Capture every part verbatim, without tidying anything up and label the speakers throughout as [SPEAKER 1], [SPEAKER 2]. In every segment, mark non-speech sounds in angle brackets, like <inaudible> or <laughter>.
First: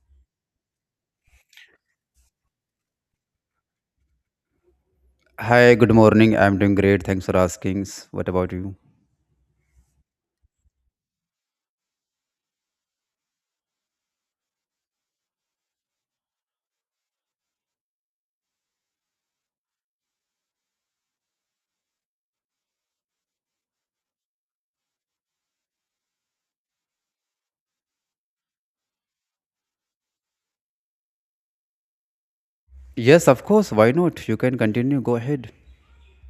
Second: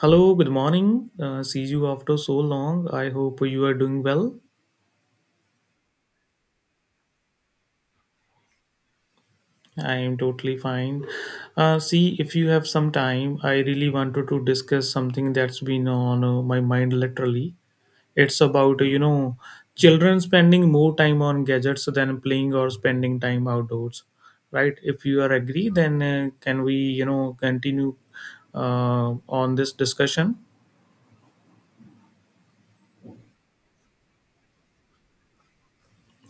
[SPEAKER 1] Hello, good morning. Uh, see you after so long. I hope you are doing well.
[SPEAKER 2] Hi, good morning. I'm doing great. Thanks for asking. What about you?
[SPEAKER 1] I am totally fine. Uh, see, if you have some time, I really wanted to discuss something that's been on uh, my mind literally. It's about, you know, children spending more time on gadgets than playing or spending time outdoors, right? If you are agree, then uh, can we, you know, continue uh, on this discussion?
[SPEAKER 2] Yes, of course. Why not? You can continue. Go ahead.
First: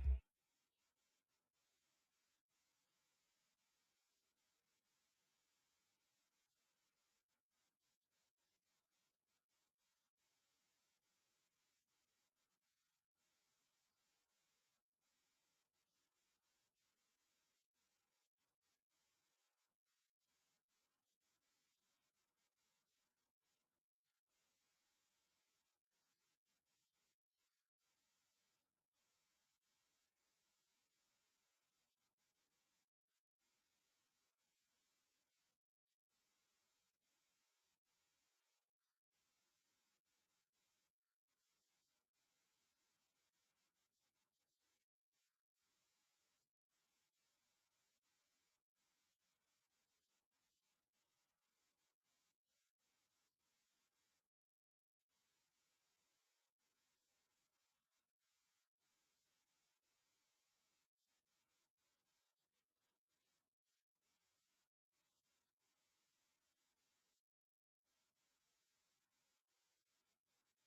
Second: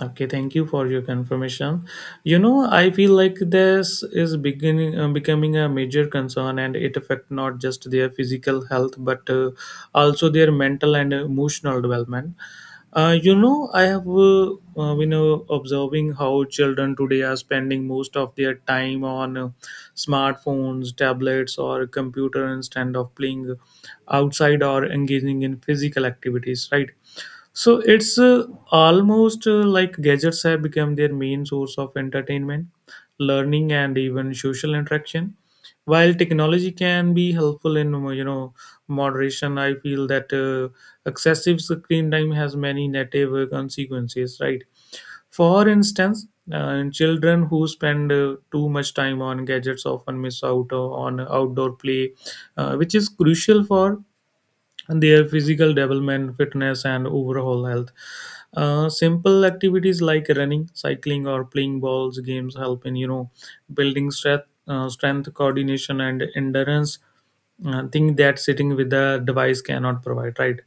[SPEAKER 1] Okay, thank you for your confirmation. You know, I feel like this is beginning uh, becoming a major concern, and it affects not just their physical health but uh, also their mental and emotional development. Uh, you know, I have uh, uh, you know observing how children today are spending most of their time on uh, smartphones, tablets, or computer instead of playing outside or engaging in physical activities. Right, so it's uh, almost uh, like gadgets have become their main source of entertainment, learning, and even social interaction. While technology can be helpful in you know moderation, I feel that uh, excessive screen time has many negative uh, consequences. Right? For instance, uh, children who spend uh, too much time on gadgets often miss out uh, on outdoor play, uh, which is crucial for their physical development, fitness, and overall health. Uh, simple activities like running, cycling, or playing balls games help in you know building strength, uh, strength, coordination, and endurance, uh, thing that sitting with the device cannot provide, right?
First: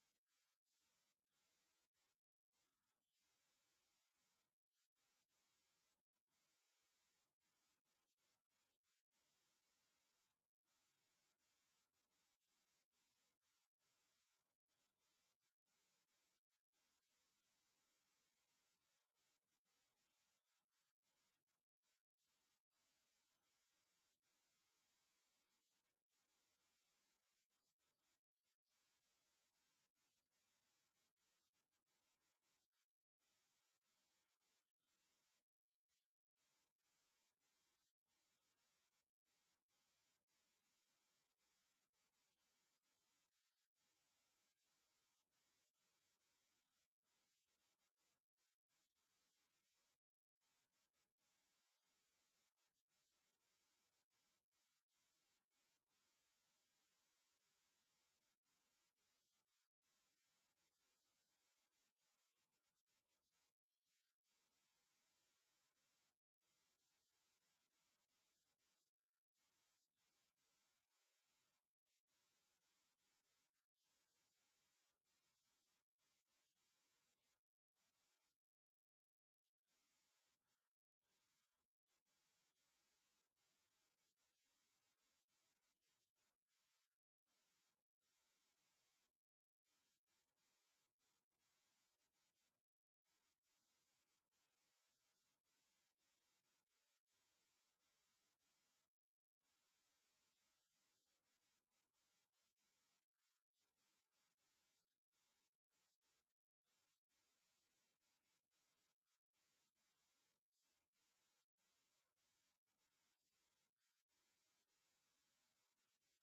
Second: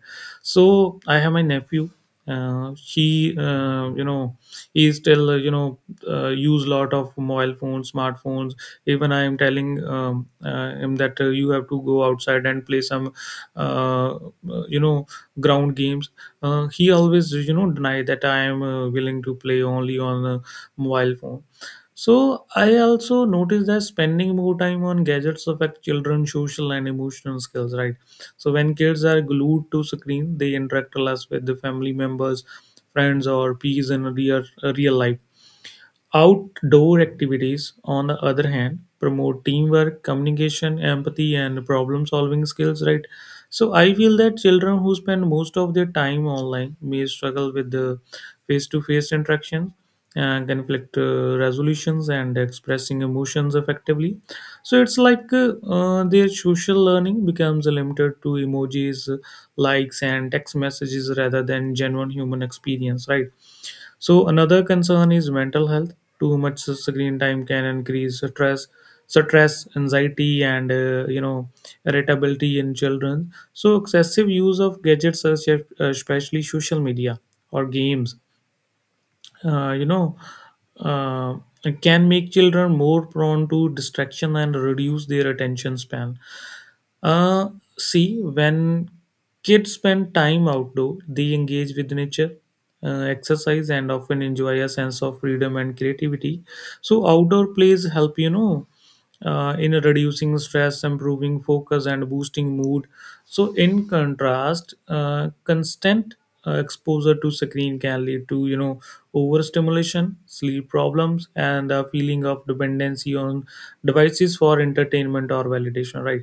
[SPEAKER 1] So I have my nephew. Uh, he uh, you know, he still uh, you know, uh, use lot of mobile phones, smartphones. Even I am telling um, uh, him that uh, you have to go outside and play some uh, uh, you know, ground games. Uh, he always, you know, deny that I am uh, willing to play only on a mobile phone. So I also noticed that spending more time on gadgets affect children's social and emotional skills, right? So when kids are glued to screen, they interact less with the family members, friends, or peers in real, real life. Outdoor activities, on the other hand, promote teamwork, communication, empathy, and problem solving skills, right? So I feel that children who spend most of their time online may struggle with the face to face interactions and conflict uh, resolutions and expressing emotions effectively. So it's like uh, uh, their social learning becomes limited to emojis, likes, and text messages rather than genuine human experience, right? So another concern is mental health. Too much screen time can increase stress, stress, anxiety, and uh, you know irritability in children. So excessive use of gadgets, such as- especially social media or games, uh, you know, uh, can make children more prone to distraction and reduce their attention span. Uh, See, when kids spend time outdoor, they engage with nature, uh, exercise, and often enjoy a sense of freedom and creativity. So outdoor plays help you know uh, in reducing stress, improving focus, and boosting mood. So in contrast, uh, constant uh, exposure to screen can lead to you know overstimulation, sleep problems, and a feeling of dependency on devices for entertainment or validation. Right.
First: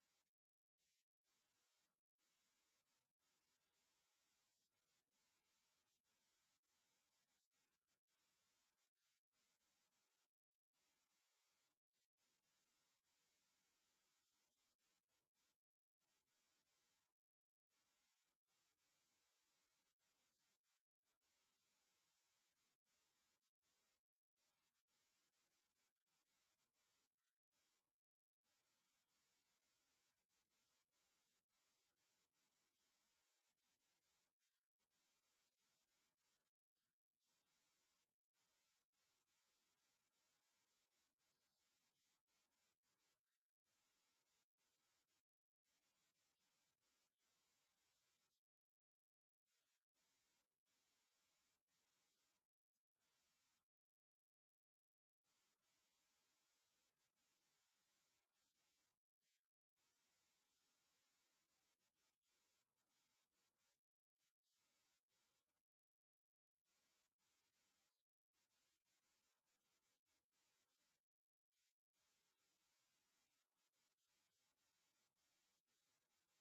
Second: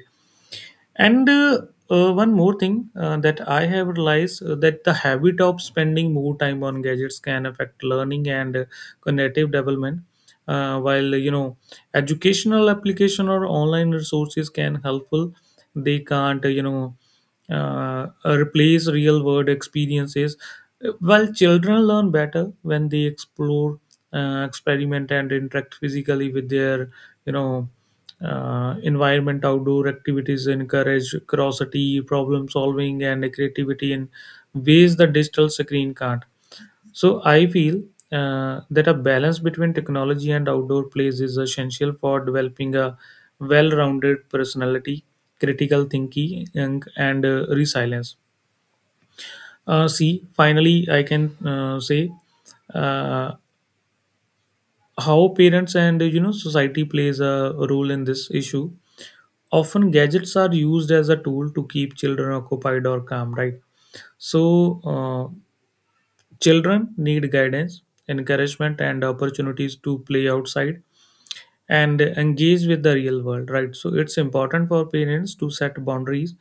[SPEAKER 1] And uh, uh, one more thing uh, that I have realized, uh, that the habit of spending more time on gadgets can affect learning and uh, cognitive development. Uh, while you know educational application or online resources can helpful, they can't uh, you know, uh, replace real world experiences. While children learn better when they explore, uh, experiment and interact physically with their you know uh, environment, outdoor activities encourage curiosity, problem solving and creativity in ways the digital screen can't. So I feel uh, that a balance between technology and outdoor plays is essential for developing a well-rounded personality, critical thinking, and, and uh, resilience. Uh, see, finally, I can uh, say uh, how parents and you know society plays a role in this issue. Often, gadgets are used as a tool to keep children occupied or calm, right? So, uh, children need guidance, encouragement, and opportunities to play outside and engage with the real world, right? So it's important for parents to set boundaries,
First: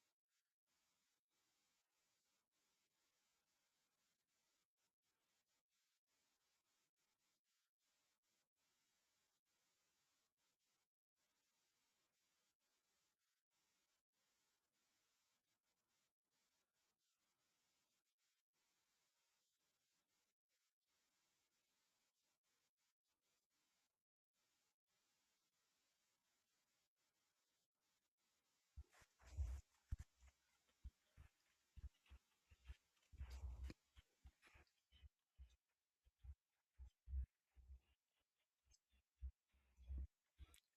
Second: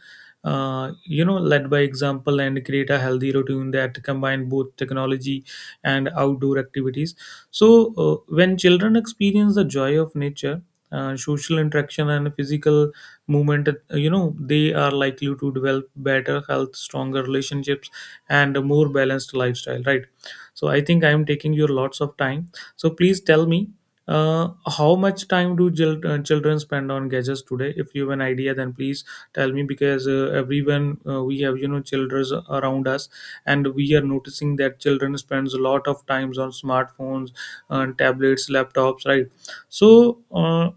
[SPEAKER 1] uh, you know, led by example and create a healthy routine that combine both technology and outdoor activities. So uh, when children experience the joy of nature, uh, social interaction and physical movement, uh, you know, they are likely to develop better health, stronger relationships and a more balanced lifestyle, right? So I think I am taking your lots of time, so please tell me, uh, how much time do chil- uh, children spend on gadgets today? If you have an idea, then please tell me, because uh, everyone uh, we have, you know, children around us, and we are noticing that children spends a lot of times on smartphones, and tablets, laptops, right? So, uh,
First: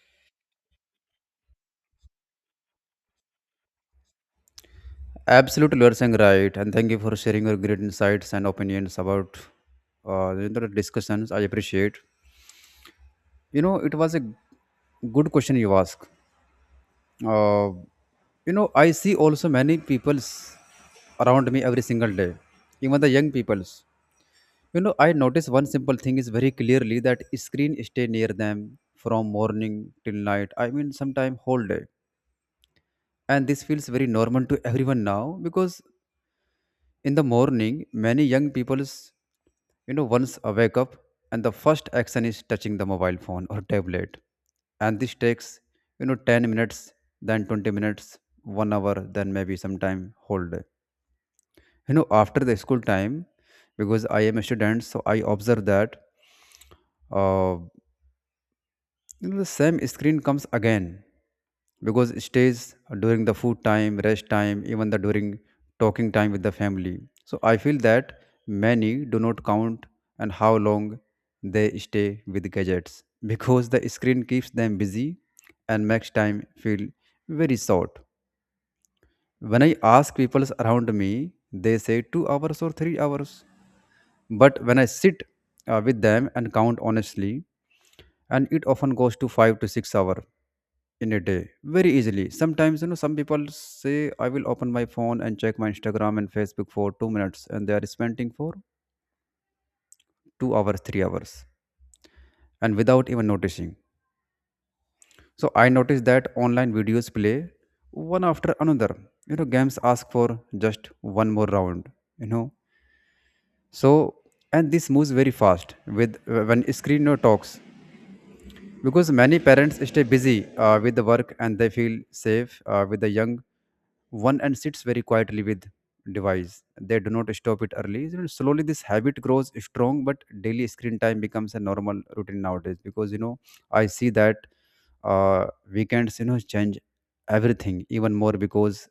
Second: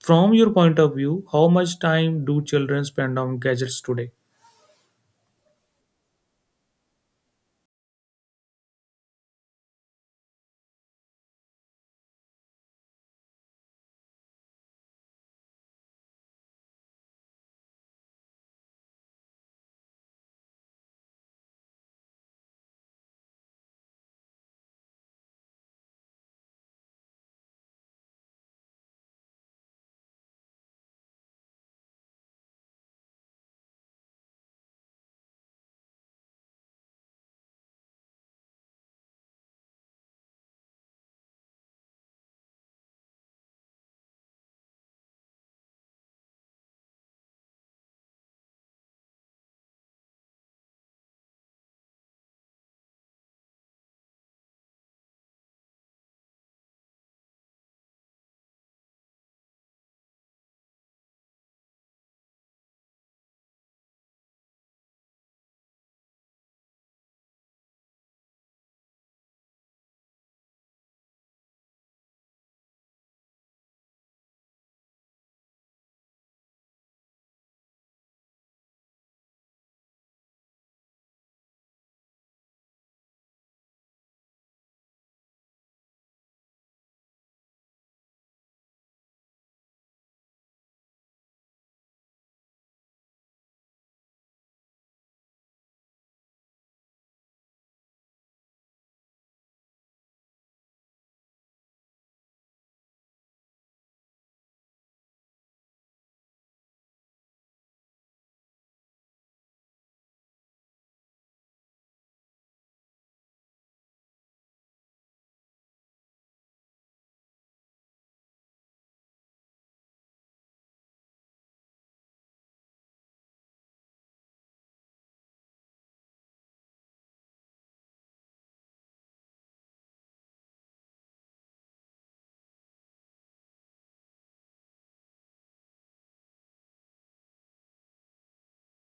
[SPEAKER 1] from your point of view, how much time do children spend on gadgets today?
[SPEAKER 2] Absolutely, you are saying right. And thank you for sharing your great insights and opinions about uh, you know, the discussions. I appreciate. You know, it was a good question you asked. Uh, you know, I see also many peoples around me every single day, even the young peoples. You know, I notice one simple thing is very clearly that screen stay near them from morning till night. I mean, sometime whole day. And this feels very normal to everyone now because in the morning, many young people's, you know, once I wake up and the first action is touching the mobile phone or tablet. And this takes, you know, ten minutes, then twenty minutes, one hour, then maybe sometime whole day, you know, after the school time, because I am a student, so I observe that, uh, you know, the same screen comes again because it stays during the food time, rest time, even the during talking time with the family. So I feel that many do not count and how long they stay with gadgets <laughs> because the screen keeps them busy and makes time feel very short. When I ask people around me, they say two hours or three hours. But when I sit uh, with them and count honestly, and it often goes to five to six hour in a day very easily. Sometimes, you know, some people say I will open my phone and check my Instagram and Facebook for two minutes, and they are spending for two hours, three hours, and without even noticing. So I noticed that online videos play one after another. You know, games ask for just one more round. You know, so and this moves very fast with when screen no talks because many parents stay busy uh, with the work, and they feel safe uh, with the young one and sits very quietly with device. They do not stop it early. So slowly this habit grows strong, but daily screen time becomes a normal routine nowadays because, you know, I see that, uh, weekends, you know, change everything even more because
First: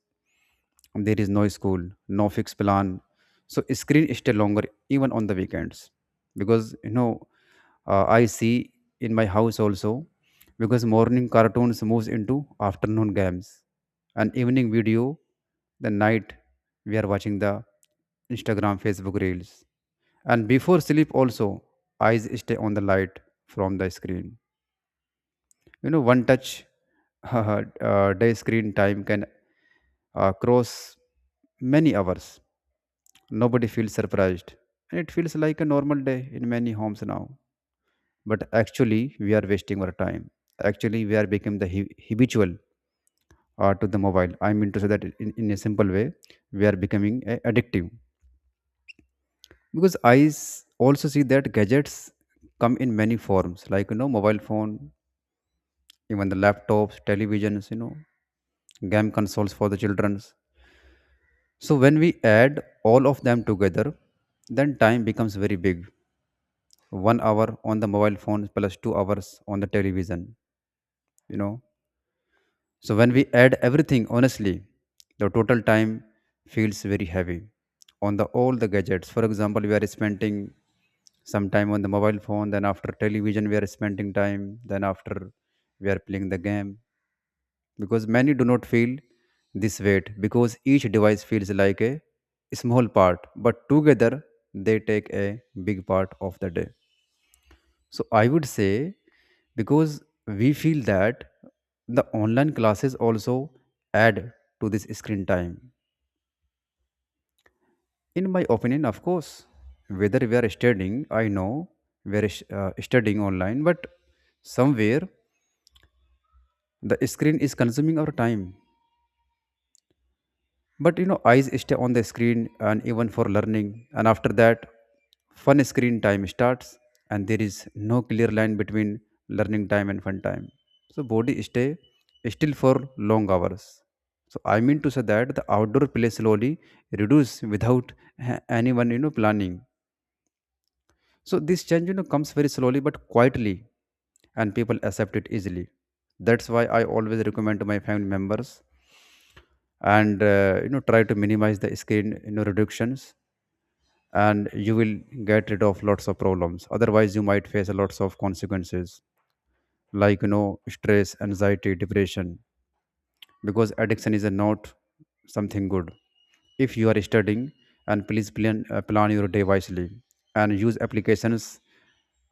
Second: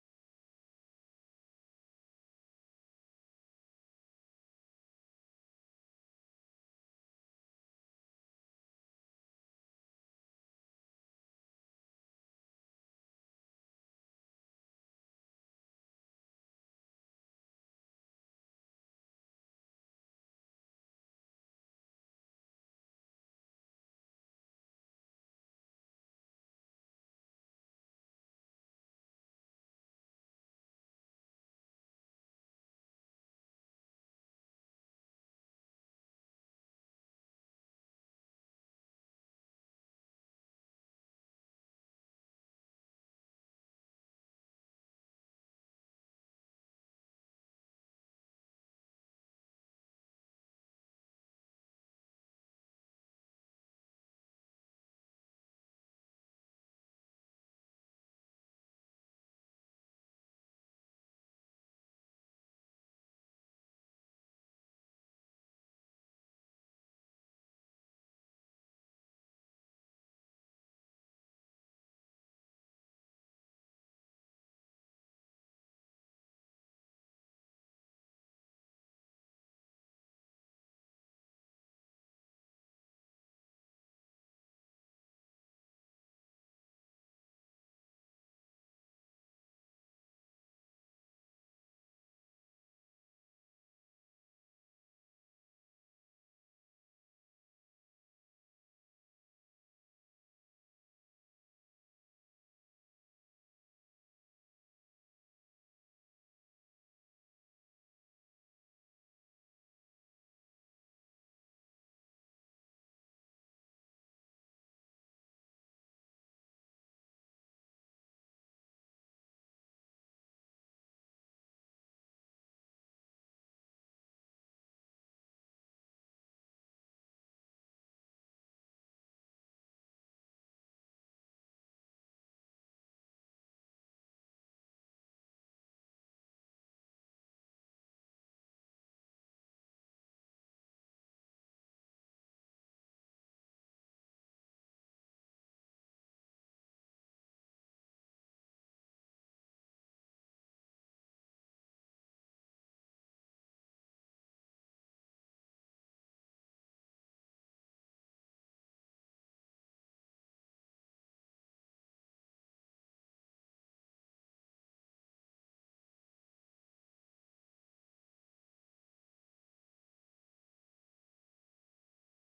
[SPEAKER 2] there is no school, no fixed plan. So screen stay longer even on the weekends because, you know, uh, I see in my house also, because morning cartoons moves into afternoon games, an evening video. The night we are watching the Instagram, Facebook reels, and before sleep also eyes stay on the light from the screen. You know, one touch <laughs> uh, day screen time can uh, cross many hours. Nobody feels surprised, and it feels like a normal day in many homes now. But actually we are wasting our time. Actually we are becoming the hu- habitual uh, to the mobile. I mean to say that in, in a simple way, we are becoming a- addictive because i s- also see that gadgets come in many forms like, you know, mobile phone, even the laptops, televisions, you know, game consoles for the children's. So when we add all of them together, then time becomes very big. One hour on the mobile phone plus two hours on the television, you know. So when we add everything, honestly, the total time feels very heavy on the all the gadgets. For example, we are spending some time on the mobile phone, then after television we are spending time, then after we are playing the game. Because many do not feel this weight because each device feels like a small part, but together they take a big part of the day. So I would say, because we feel that the online classes also add to this screen time. In my opinion, of course, whether we are studying, I know we are sh- uh, studying online, but somewhere the screen is consuming our time. But, you know, eyes stay on the screen and even for learning, and after that fun screen time starts, and there is no clear line between learning time and fun time. So body stay still for long hours. So I mean to say that the outdoor play slowly reduce without a- anyone, you know, planning. So this change, you know, comes very slowly but quietly, and people accept it easily. That's why I always recommend to my family members and, uh, you know, try to minimize the screen, you know, reductions, and you will get rid of lots of problems. Otherwise you might face a lots of consequences like, you know, stress, anxiety, depression, because addiction is a not something good. If you are studying, and please plan, uh, plan your day wisely, and use applications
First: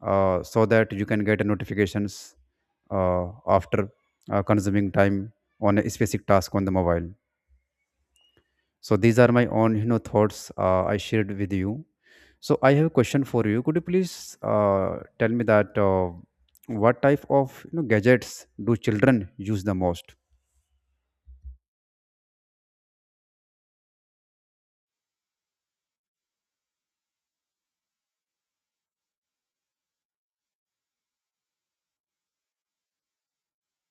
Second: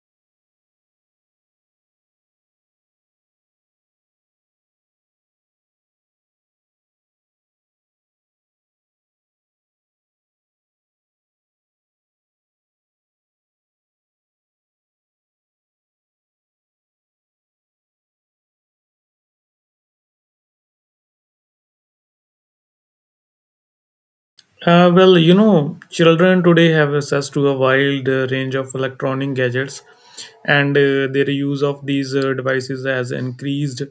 [SPEAKER 2] uh, so that you can get notifications uh, after uh, consuming time on a specific task on the mobile. So these are my own, you know, thoughts uh, I shared with you. So I have a question for you. Could you please uh, tell me that, uh, what type of, you know, gadgets do children use the most?
[SPEAKER 1] Uh, well, you know, children today have access to a wide uh, range of electronic gadgets, and uh, their use of these uh, devices has increased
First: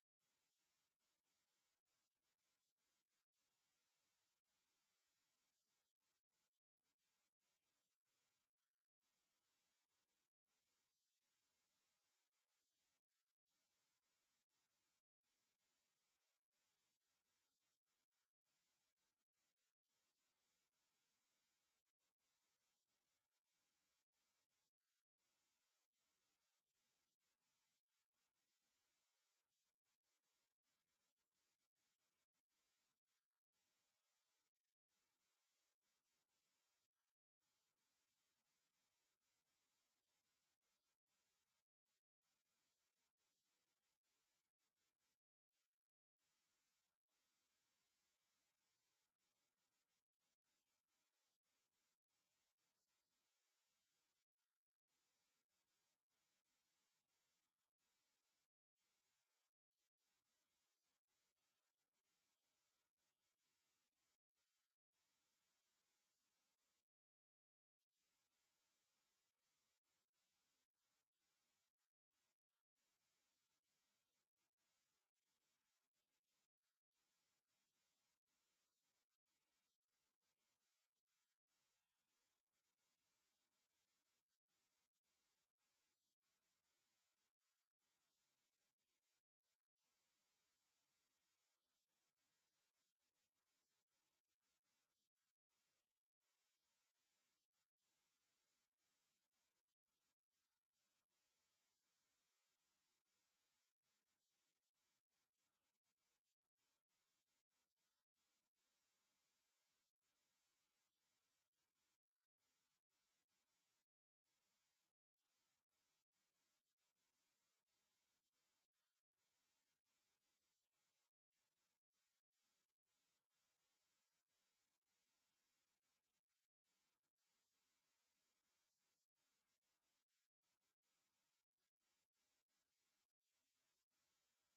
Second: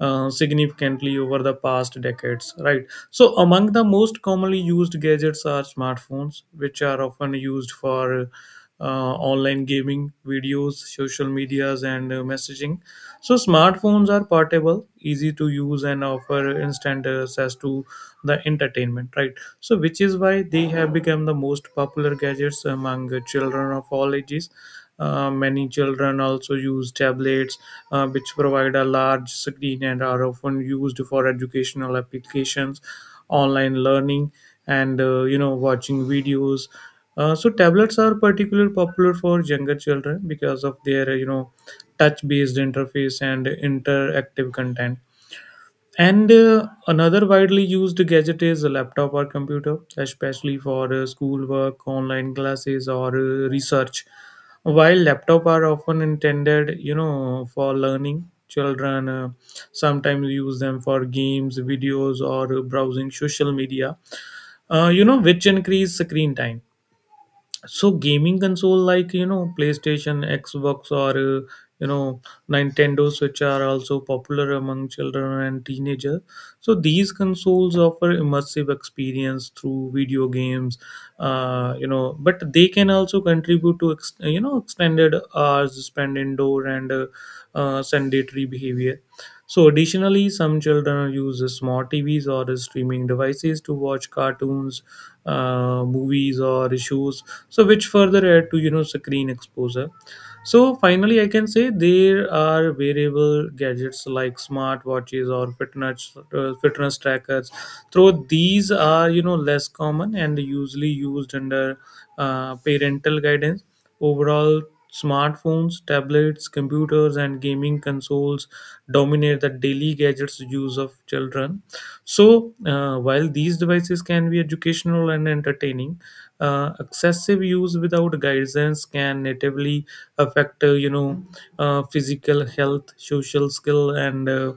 [SPEAKER 1] uh, significantly over the past decades, right? So, among the most commonly used gadgets are smartphones, which are often used for uh, online gaming, videos, social medias, and uh, messaging. So, smartphones are portable, easy to use, and offer instant access to the entertainment, right? So which is why they have become the most popular gadgets among the children of all ages. Uh, many children also use tablets, uh, which provide a large screen and are often used for educational applications, online learning, and uh, you know watching videos. Uh, so tablets are particularly popular for younger children because of their you know touch based interface and interactive content. And uh, another widely used gadget is a laptop or computer, especially for uh, schoolwork, online classes, or uh, research. While laptop are often intended, you know, for learning, children uh, sometimes use them for games, videos, or uh, browsing social media. Uh, you know, which increase screen time. So gaming console like you know PlayStation, Xbox, or uh, you know Nintendo Switch are also popular among children and teenagers. So these consoles offer immersive experience through video games, uh, you know, but they can also contribute to ex- you know extended hours spent indoor and uh, uh, sedentary behavior. So additionally, some children use smart TVs or streaming devices to watch cartoons, uh, movies or shows, so which further add to you know screen exposure. So finally I can say there are variable gadgets like smart watches or fitness uh, fitness trackers, though these are you know less common and usually used under uh, parental guidance. Overall, smartphones, tablets, computers and gaming consoles dominate the daily gadgets use of children. So uh, while these devices can be educational and entertaining, uh, excessive use without guidance can natively affect uh, you know, uh, physical health, social skill and uh,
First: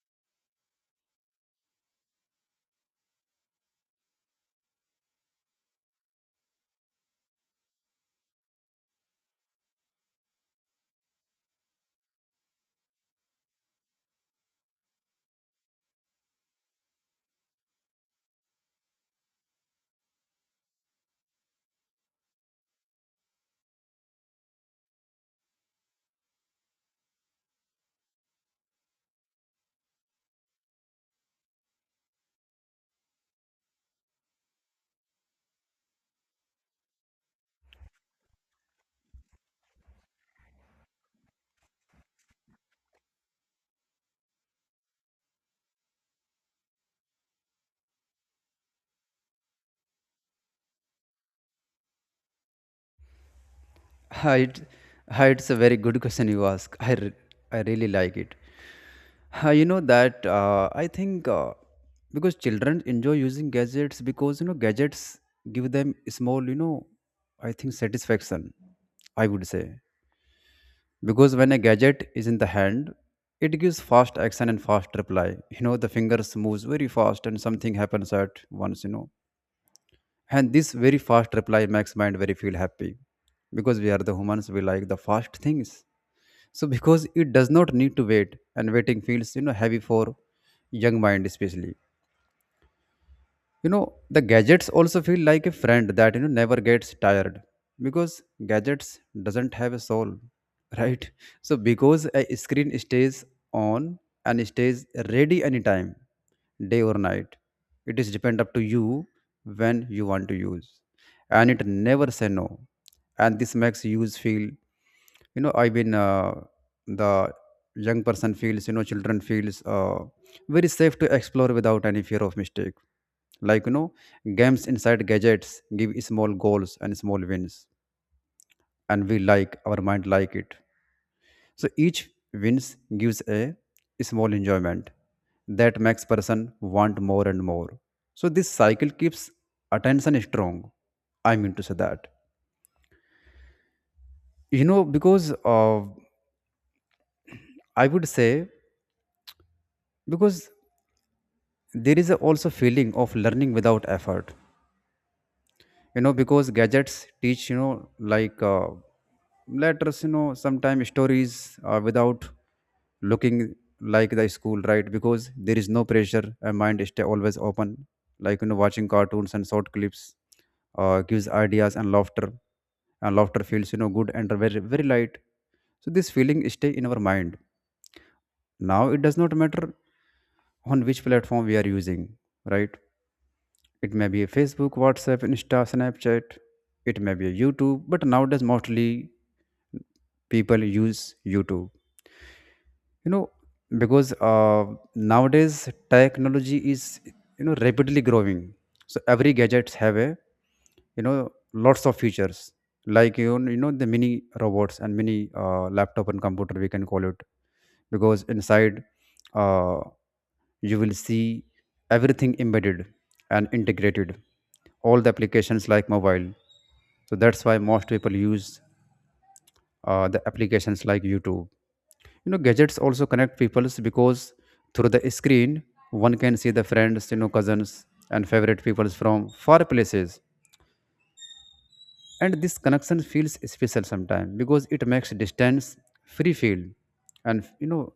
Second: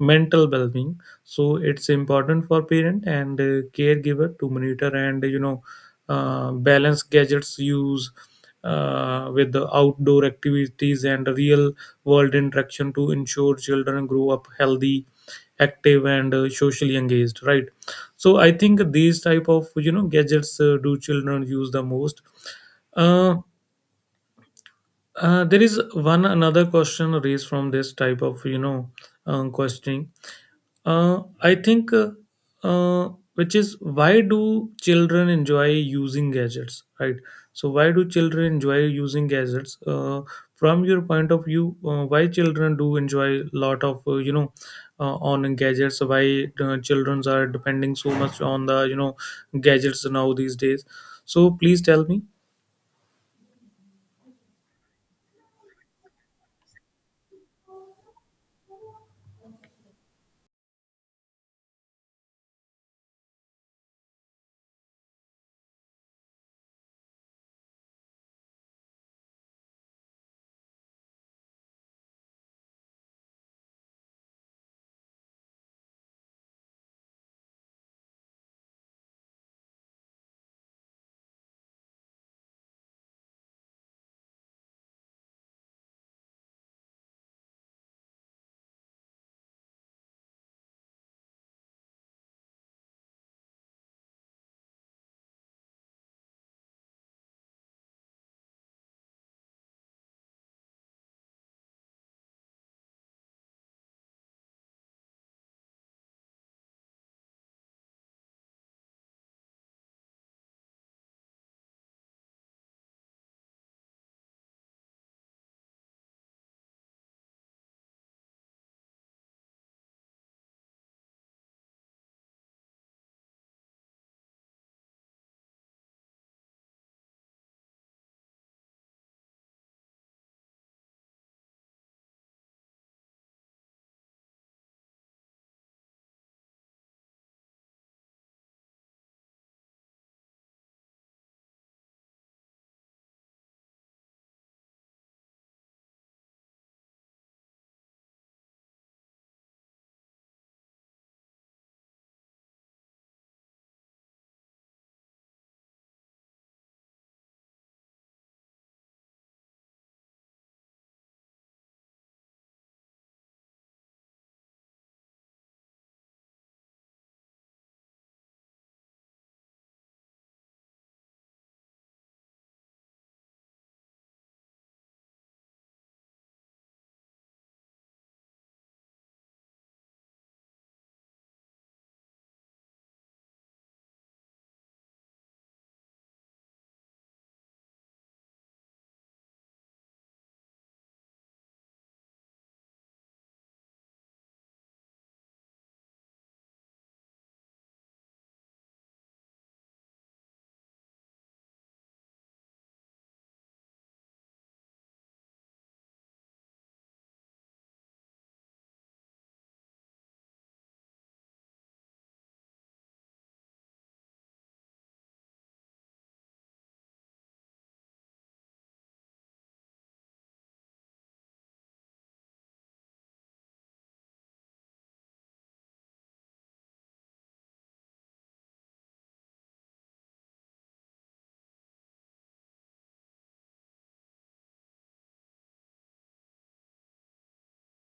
[SPEAKER 1] mental well-being. So it's important for parent and uh, caregiver to monitor and you know uh, balance gadgets use uh, with the outdoor activities and real world interaction to ensure children grow up healthy, active and uh, socially engaged, right? So I think these type of you know gadgets uh, do children use the most. uh, uh, there is one another question raised from this type of you know um, questioning. Uh, I think, uh, uh, which is, why do children enjoy using gadgets, right? So, why do children enjoy using gadgets? Uh, from your point of view, uh, why children do enjoy lot of uh, you know uh, on gadgets? Why uh, children are depending so much on the you know gadgets now these days? So, please tell me.
[SPEAKER 2] Uh, It, uh, it's a very good question you ask. I, re- I really like it. Uh, you know that, uh, I think, uh, because children enjoy using gadgets because, you know, gadgets give them small, you know, I think satisfaction. I would say because when a gadget is in the hand, it gives fast action and fast reply. You know, the fingers moves very fast, and something happens at once, you know, and this very fast reply makes mind very feel happy because we are the humans, we like the fast things. So because it does not need to wait, and waiting feels, you know, heavy for young mind especially. You know, the gadgets also feel like a friend that, you know, never gets tired because gadgets doesn't have a soul <laughs> right? So because a screen stays on and stays ready anytime, day or night, it is depend up to you when you want to use, and it never say no. And this makes use feel, you know, I mean, uh, the young person feels, you know, children feels, uh, very safe to explore without any fear of mistake. Like, you know, games inside gadgets give small goals and small wins, and we like our mind like it. So each wins gives a small enjoyment that makes person want more and more. So this cycle keeps attention strong. I mean to say that, you know, because, uh, I would say, because there is a also feeling of learning without effort. You know, because gadgets teach, you know, like, uh, letters, you know, sometimes stories, uh, without looking like the school, right? Because there is no pressure and mind stay always open. Like, you know, watching cartoons and short clips uh, gives ideas and laughter, and laughter feels, you know, good and very very light. So this feeling stay in our mind. Now it does not matter on which platform we are using, right? It may be a Facebook, WhatsApp, Insta, Snapchat. It may be a YouTube, but nowadays mostly people use YouTube, you know, because, uh, nowadays technology is, you know, rapidly growing. So every gadgets have a, you know, lots of features like, you know, you know, the mini robots and mini uh, laptop and computer, we can call it, because inside, uh, you will see everything embedded and integrated, all the applications like mobile. So that's why most people use uh, the applications like YouTube. You know, gadgets also connect peoples because through the screen one can see the friends, you know, cousins and favorite peoples from far places, and this connection feels special. Sometimes because it makes distance free feel, and, you know,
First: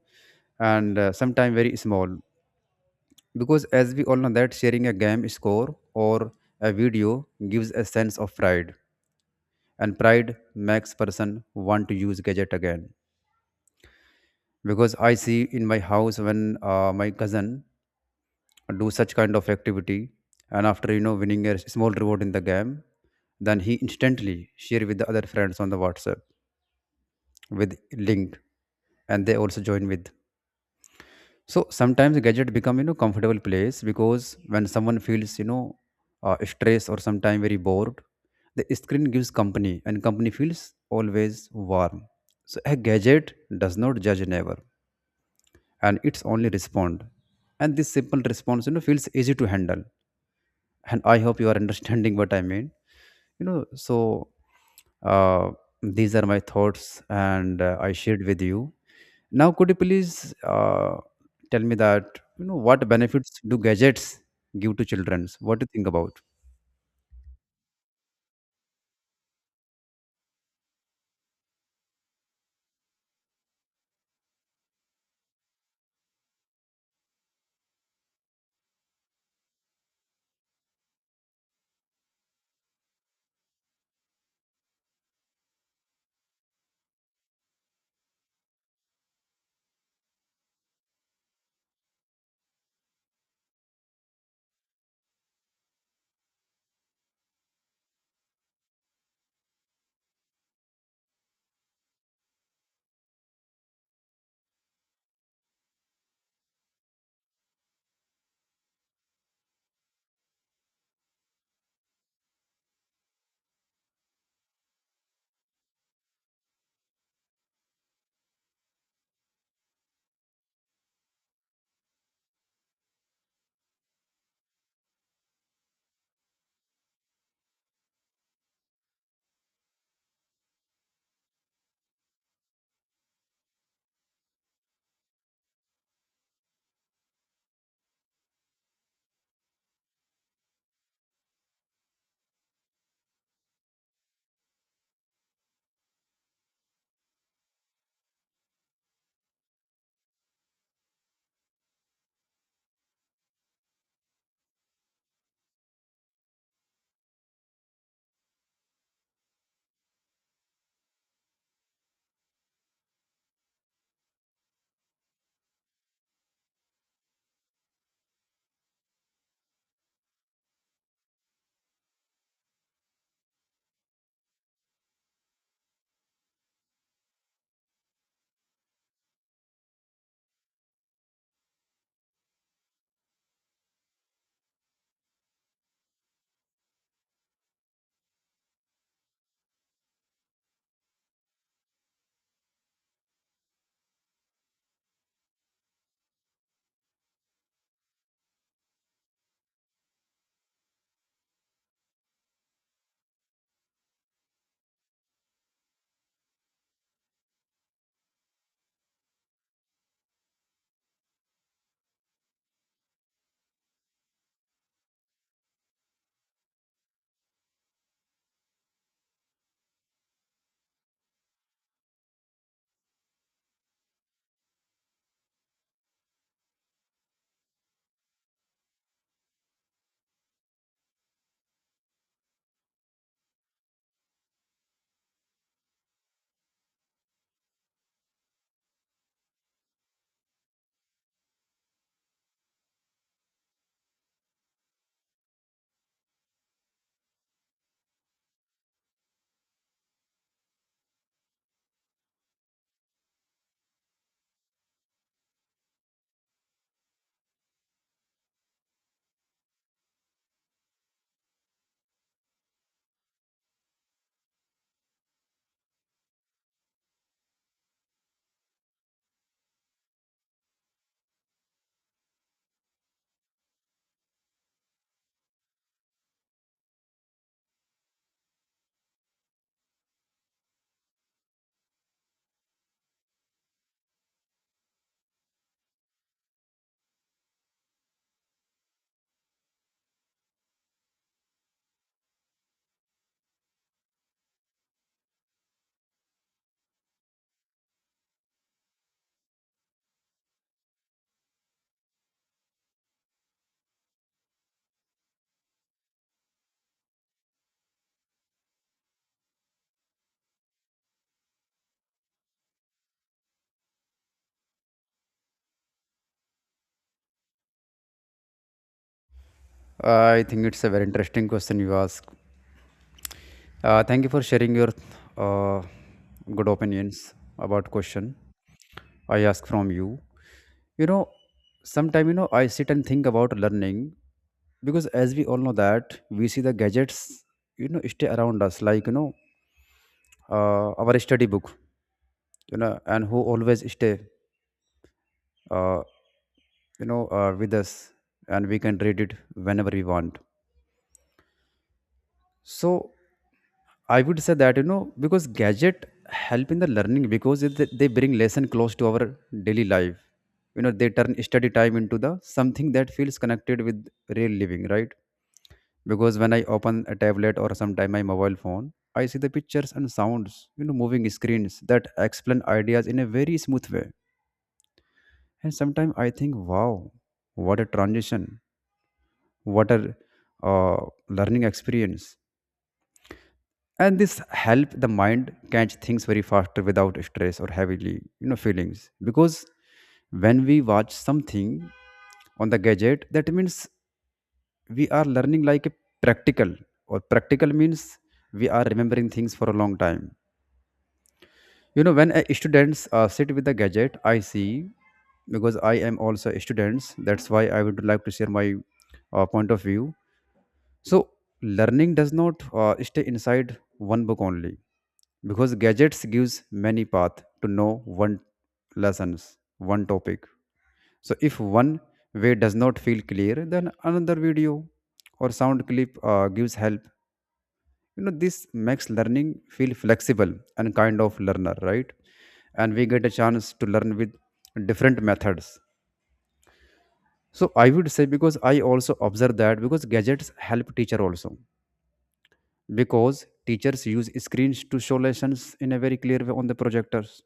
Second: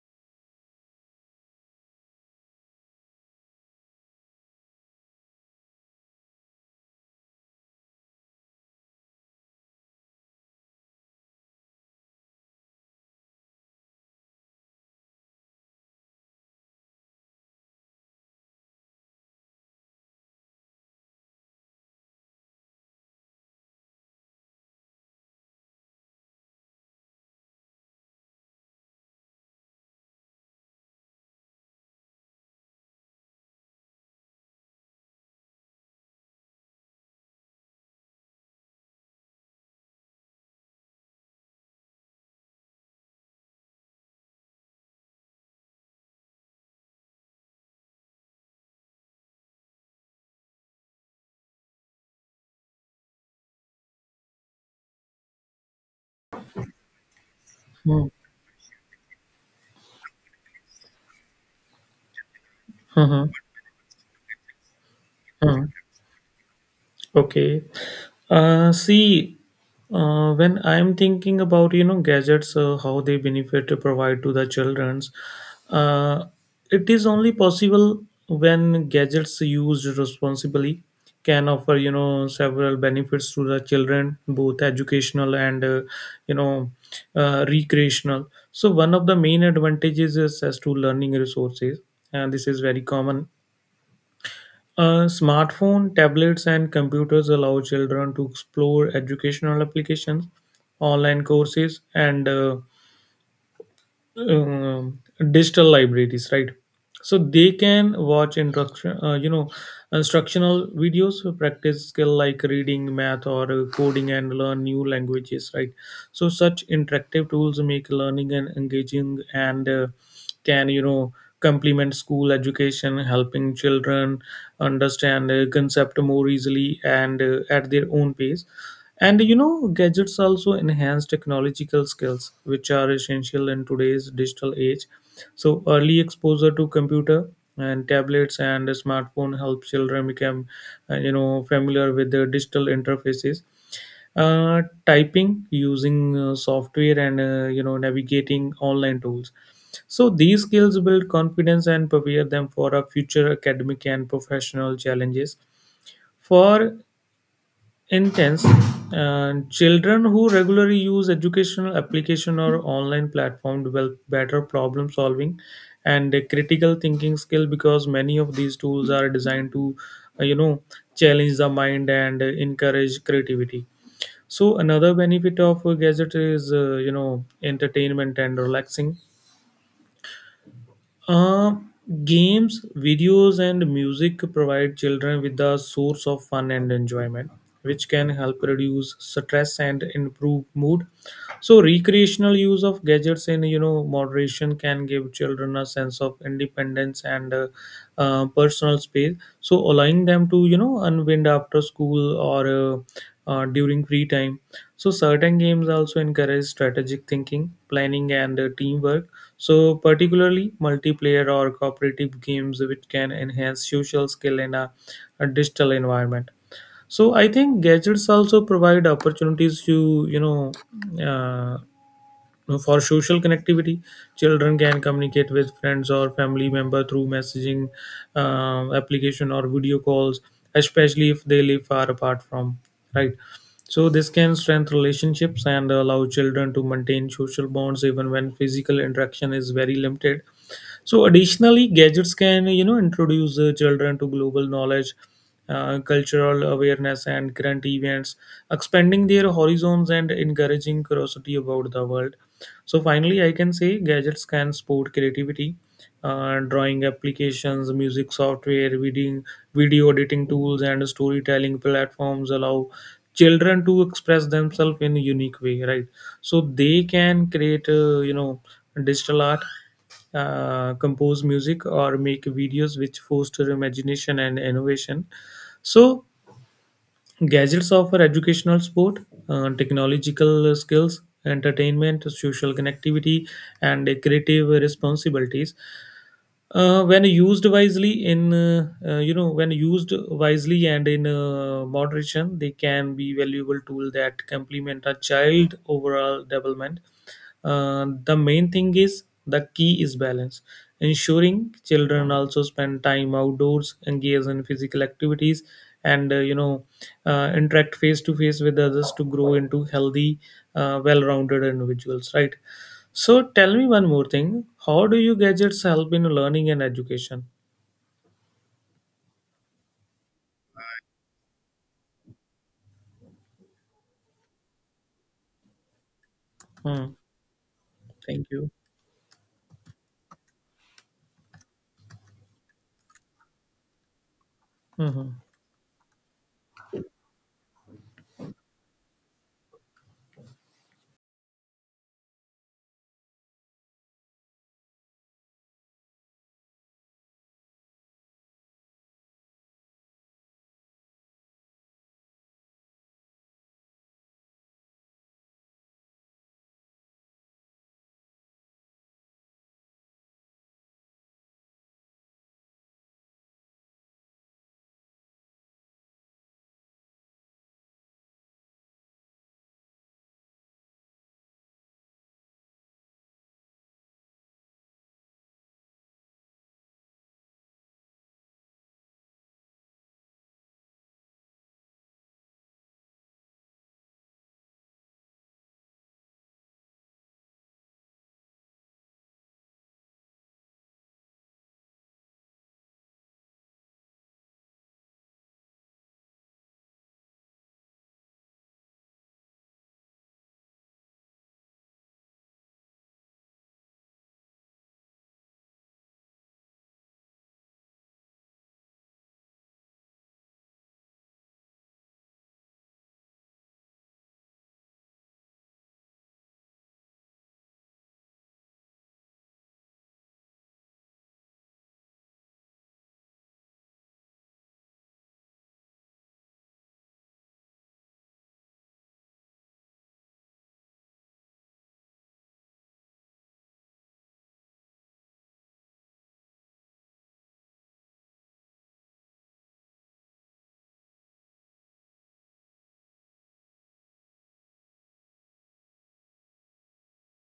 [SPEAKER 2] and, uh, sometimes very small, because as we all know that sharing a game score or a video gives a sense of pride, and pride makes person want to use gadget again. Because I see in my house when, uh, my cousin do such kind of activity, and after, you know, winning a small reward in the game, then he instantly share with the other friends on the WhatsApp with link, and they also join with. So sometimes gadget become, you know, comfortable place because when someone feels, you know, uh, stressed or sometimes very bored, the screen gives company, and company feels always warm. So a gadget does not judge, never, and it's only respond, and this simple response, you know, feels easy to handle. And I hope you are understanding what I mean, you know. So, uh, these are my thoughts, and, uh, I
[SPEAKER 1] Hmm.
[SPEAKER 2] shared with you. Now could you please uh, tell me that, you know, what benefits
[SPEAKER 1] Mhm.
[SPEAKER 2] do gadgets give to children, what do
[SPEAKER 1] Hmm.
[SPEAKER 2] you think about?
[SPEAKER 1] Okay. Uh, see, uh, when I'm thinking about you know gadgets, uh, how they benefit to provide to the childrens, uh, it is only possible when gadgets used responsibly can offer you know several benefits to the children, both educational and uh, you know uh, recreational. So one of the main advantages is as to learning resources, and this is very common. Uh, smartphone, tablets, and computers allow children to explore educational applications, online courses, and uh, um, digital libraries, right? So they can watch instruction uh, you know instructional videos to practice skill like reading, math or uh, coding and learn new languages, right? So such interactive tools make learning and engaging and uh, can you know complement school education, helping children understand a concept more easily and uh, at their own pace. And you know, gadgets also enhance technological skills, which are essential in today's digital age. So early exposure to computer and tablets and smartphone help children become, uh, you know, familiar with the digital interfaces. Uh, typing, using uh, software and uh, you know navigating online tools. So these skills build confidence and prepare them for a future academic and professional challenges. For intense and children who regularly use educational application or online platform develop better problem solving and a critical thinking skill because many of these tools are designed to uh, you know challenge the mind and uh, encourage creativity. So another benefit of a gadget is uh, you know entertainment and relaxing. uh, Games, videos, and music provide children with a source of fun and enjoyment, which can help reduce stress and improve mood. So, recreational use of gadgets in you know moderation can give children a sense of independence and uh, uh, personal space, so allowing them to you know unwind after school or uh, uh, during free time. So, certain games also encourage strategic thinking, planning, and uh, teamwork, so particularly multiplayer or cooperative games which can enhance social skill in a, a digital environment. So, I think gadgets also provide opportunities to you know uh, for social connectivity. Children can communicate with friends or family member through messaging uh, application or video calls, especially if they live far apart from, right. So this can strengthen relationships and allow children to maintain social bonds even when physical interaction is very limited. So additionally, gadgets can you know introduce uh, children to global knowledge, uh, cultural awareness, and current events, expanding their horizons and encouraging curiosity about the world. So finally, I can say gadgets can support creativity. Uh, drawing applications, music software, reading, video editing tools, and storytelling platforms allow children to express themselves in a unique way, right? So they can create uh, you know digital art, uh, compose music, or make videos which foster imagination and innovation. So gadgets offer educational support, uh, technological skills, entertainment, social connectivity, and creative responsibilities. Uh, when used wisely in uh, uh, you know when used wisely and in uh, moderation, they can be valuable tool that complement a child overall development. Uh, the main thing is the key is balance, ensuring children also spend time outdoors, engage in physical activities, and uh, you know uh, interact face to face with others to grow into healthy, uh, well-rounded individuals. Right. So tell me one more thing. How do you gadgets help in learning and education?
[SPEAKER 2] I think it's a very interesting question you ask. Uh, thank you for sharing your uh, good
[SPEAKER 1] Hmm.
[SPEAKER 2] opinions about question
[SPEAKER 1] Thank you.
[SPEAKER 2] I ask from you. You know Sometimes you know I sit and think about learning, because as
[SPEAKER 1] Hmm.
[SPEAKER 2] we all know that we see the gadgets, you know stay around us, like you know uh, our study book, you know and who always stay, uh, you know uh, with us, and we can read it whenever we want. So I would say that you know because gadget help in the learning, because it, they bring lesson close to our daily life. You know they turn study time into the something that feels connected with real living, right? Because when I open a tablet or sometime my mobile phone, I see the pictures and sounds, you know moving screens that explain ideas in a very smooth way. And sometimes I think wow, what a transition, what a uh, learning experience. And this help the mind catch things very faster without stress or heavily you know feelings, because when we watch something on the gadget, that means we are learning like a practical, or practical means we are remembering things for a long time. You know when a students uh, sit with the gadget, I see, because I am also a students, that's why I would like to share my uh, point of view. So learning does not uh, stay inside one book only, because gadgets gives many path to know one lessons, one topic. So if one way does not feel clear, then another video or sound clip uh, gives help. You know, this makes learning feel flexible and kind of learner, right? And we get a chance to learn with different methods. So I would say, because I also observe that, because gadgets help teacher also, because teachers use screens to show lessons in a very clear way on the projectors.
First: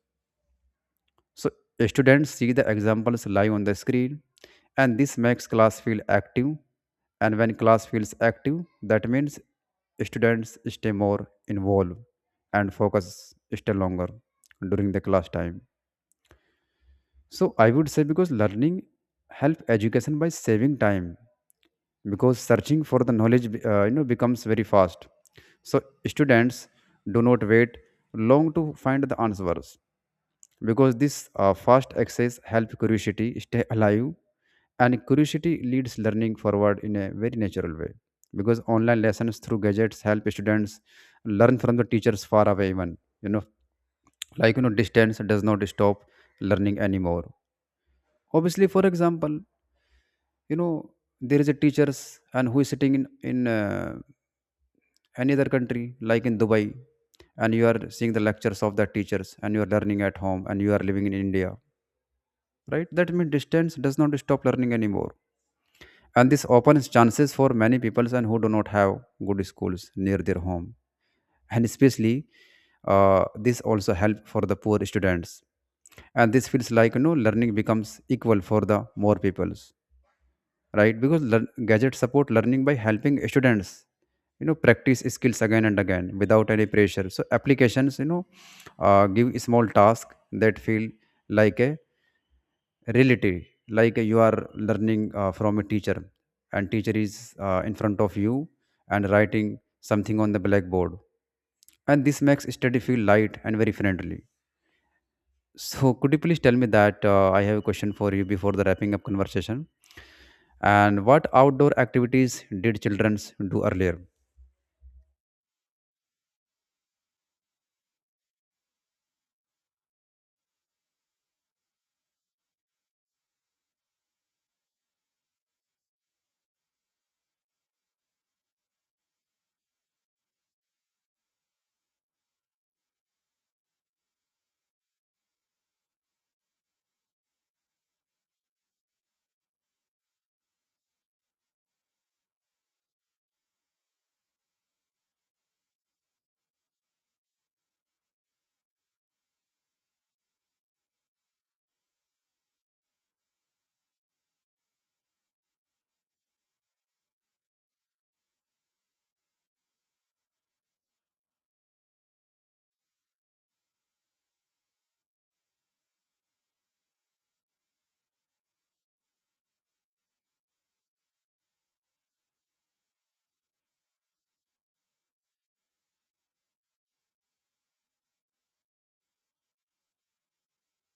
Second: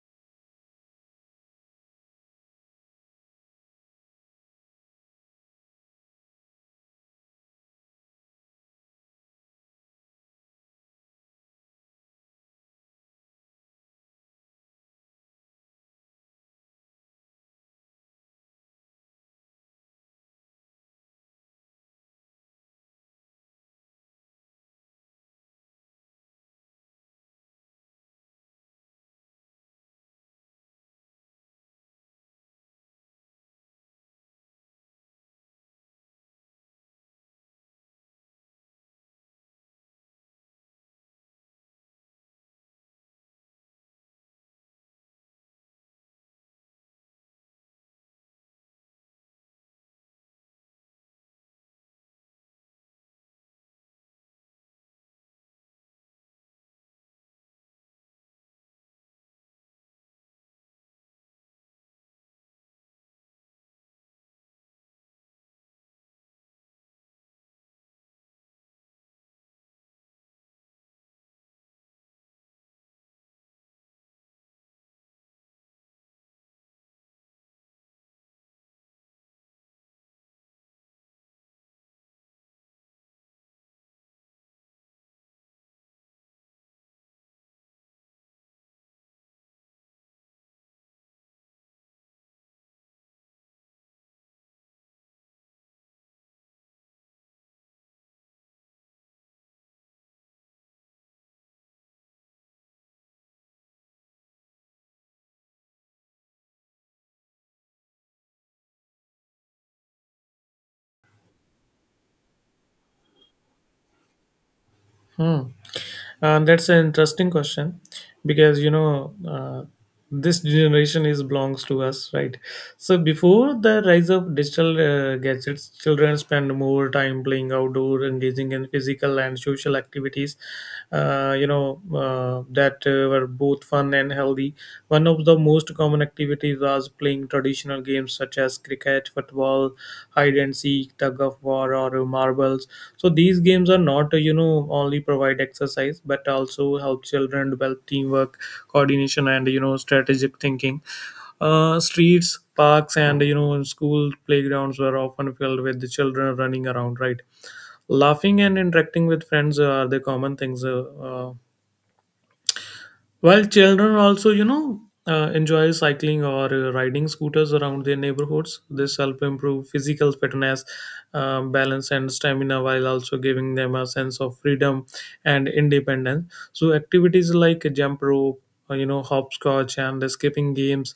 [SPEAKER 2] So students see the examples live on the screen, and this makes class feel active. And when class feels active, that means students stay more involved and focus stay longer during the class time. So I would say because learning help education by saving time, because searching for the knowledge uh, you know becomes very fast. So students do not wait long to find the answers, because this uh, fast access helps curiosity stay alive, and curiosity leads learning forward in a very natural way, because online lessons through gadgets help students learn from the teachers far away, even you know like you know distance does not stop learning anymore. Obviously, for example, you know there is a teachers and who is sitting in in uh, any other country like in Dubai, and you are seeing the lectures of that teachers and you are learning at home and you are living in India, right? That means distance does not stop learning anymore. And this opens chances for many people and who do not have good schools near their home. And especially, uh, this also help for the poor students. And this feels like you know learning becomes equal for the more peoples, right? Because learn- gadgets support learning by helping students, you know, practice skills again and again without any pressure. So applications, you know, uh, give small task that feel like a reality, like you are learning uh, from a teacher, and teacher is uh, in front of you and writing something on the blackboard, and this makes study feel light and very friendly. So could you please tell me that, uh, I have a question for you before the wrapping up conversation, and what outdoor activities did children do earlier?
[SPEAKER 1] Hmm. Uh, that's an interesting question because you know uh, this generation is belongs to us, right? So before the rise of digital uh, gadgets, children spend more time playing outdoor, engaging in physical and social activities, uh, you know uh, that uh, were both fun and healthy. One of the most common activities was playing traditional games such as cricket, football, hide and seek, tug of war, or marbles. So these games are not uh, you know only provide exercise but also help children develop teamwork, coordination, and you know strategic thinking. Uh, streets, parks, and you know school playgrounds were often filled with the children running around, right, laughing and interacting with friends are the common things uh, uh, while children also, you know, uh, enjoy cycling or uh, riding scooters around their neighborhoods. This help improve physical fitness, um, balance, and stamina, while also giving them a sense of freedom and independence. So activities like jump rope, uh, you know, hopscotch, and skipping games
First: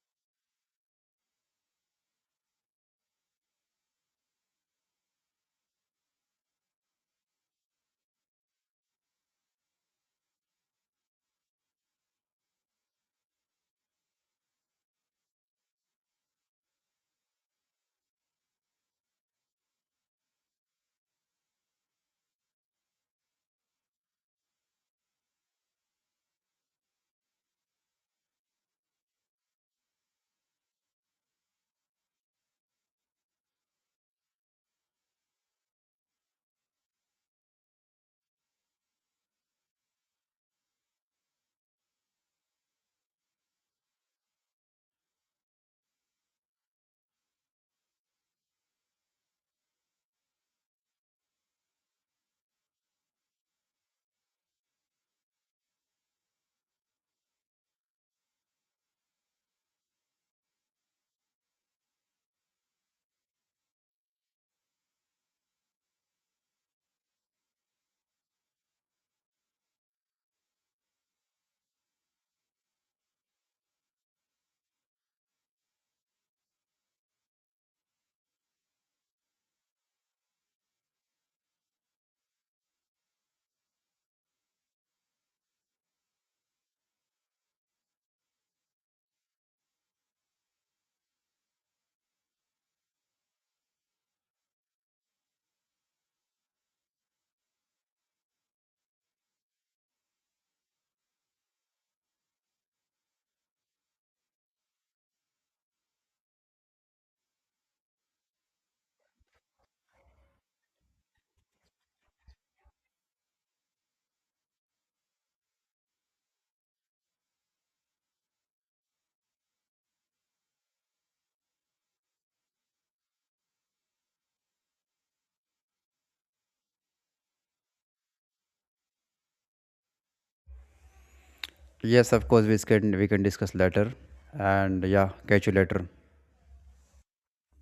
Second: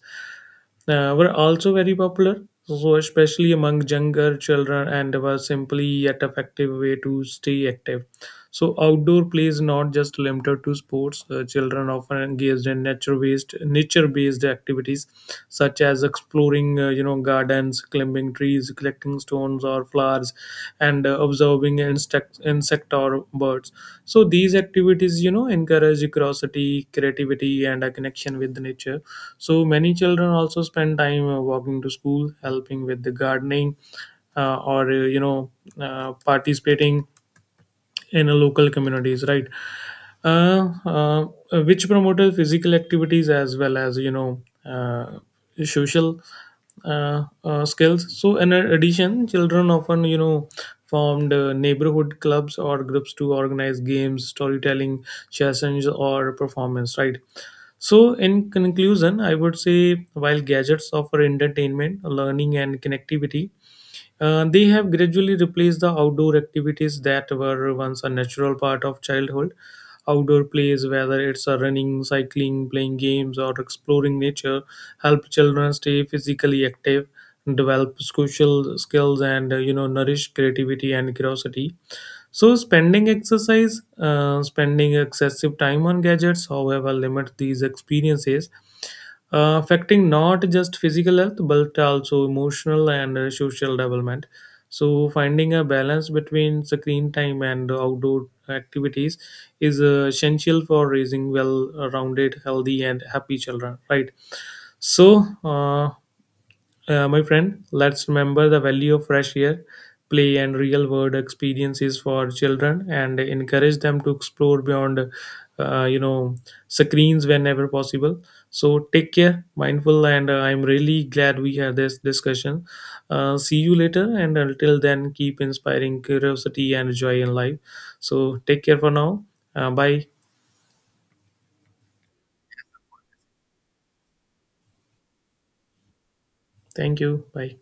[SPEAKER 1] uh, were also very popular, so especially among younger children, and were simply yet effective way to stay active. So outdoor play is not just limited to sports. Uh, children often engaged in nature-based nature-based activities such as exploring, uh, you know, gardens, climbing trees, collecting stones or flowers, and uh, observing insect insect or birds. So these activities, you know, encourage curiosity, creativity, and a connection with nature. So many children also spend time uh, walking to school, helping with the gardening, uh, or uh, you know, uh, participating in a local communities, right, uh, uh, which promoted physical activities as well as you know uh, social uh, uh, skills. So in addition, children often you know formed uh, neighborhood clubs or groups to organize games, storytelling sessions, or performance, right? So in conclusion, I would say while gadgets offer entertainment, learning, and connectivity, uh, they have gradually replaced the outdoor activities that were once a natural part of childhood. Outdoor plays, whether it's a running, cycling, playing games, or exploring nature, help children stay physically active, develop social skills, and uh, you know nourish creativity and curiosity. So, spending exercise, uh, spending excessive time on gadgets, however, limits these experiences, uh, affecting not just physical health but also emotional and uh, social development. So, finding a balance between screen time and outdoor activities is uh, essential for raising well-rounded, healthy, and happy children. Right. So, uh, uh, my friend, let's remember the value of fresh air, play, and real world experiences for children and encourage them to explore beyond, uh, you know, screens whenever possible. So take care, mindful, and uh, I'm really glad we had this discussion. Uh, see you later, and until then, keep inspiring curiosity and joy in life. So take care for now. Uh, bye.
[SPEAKER 2] Yes, of course, we can we can discuss later. And yeah, catch you later.
[SPEAKER 1] Thank you. Bye.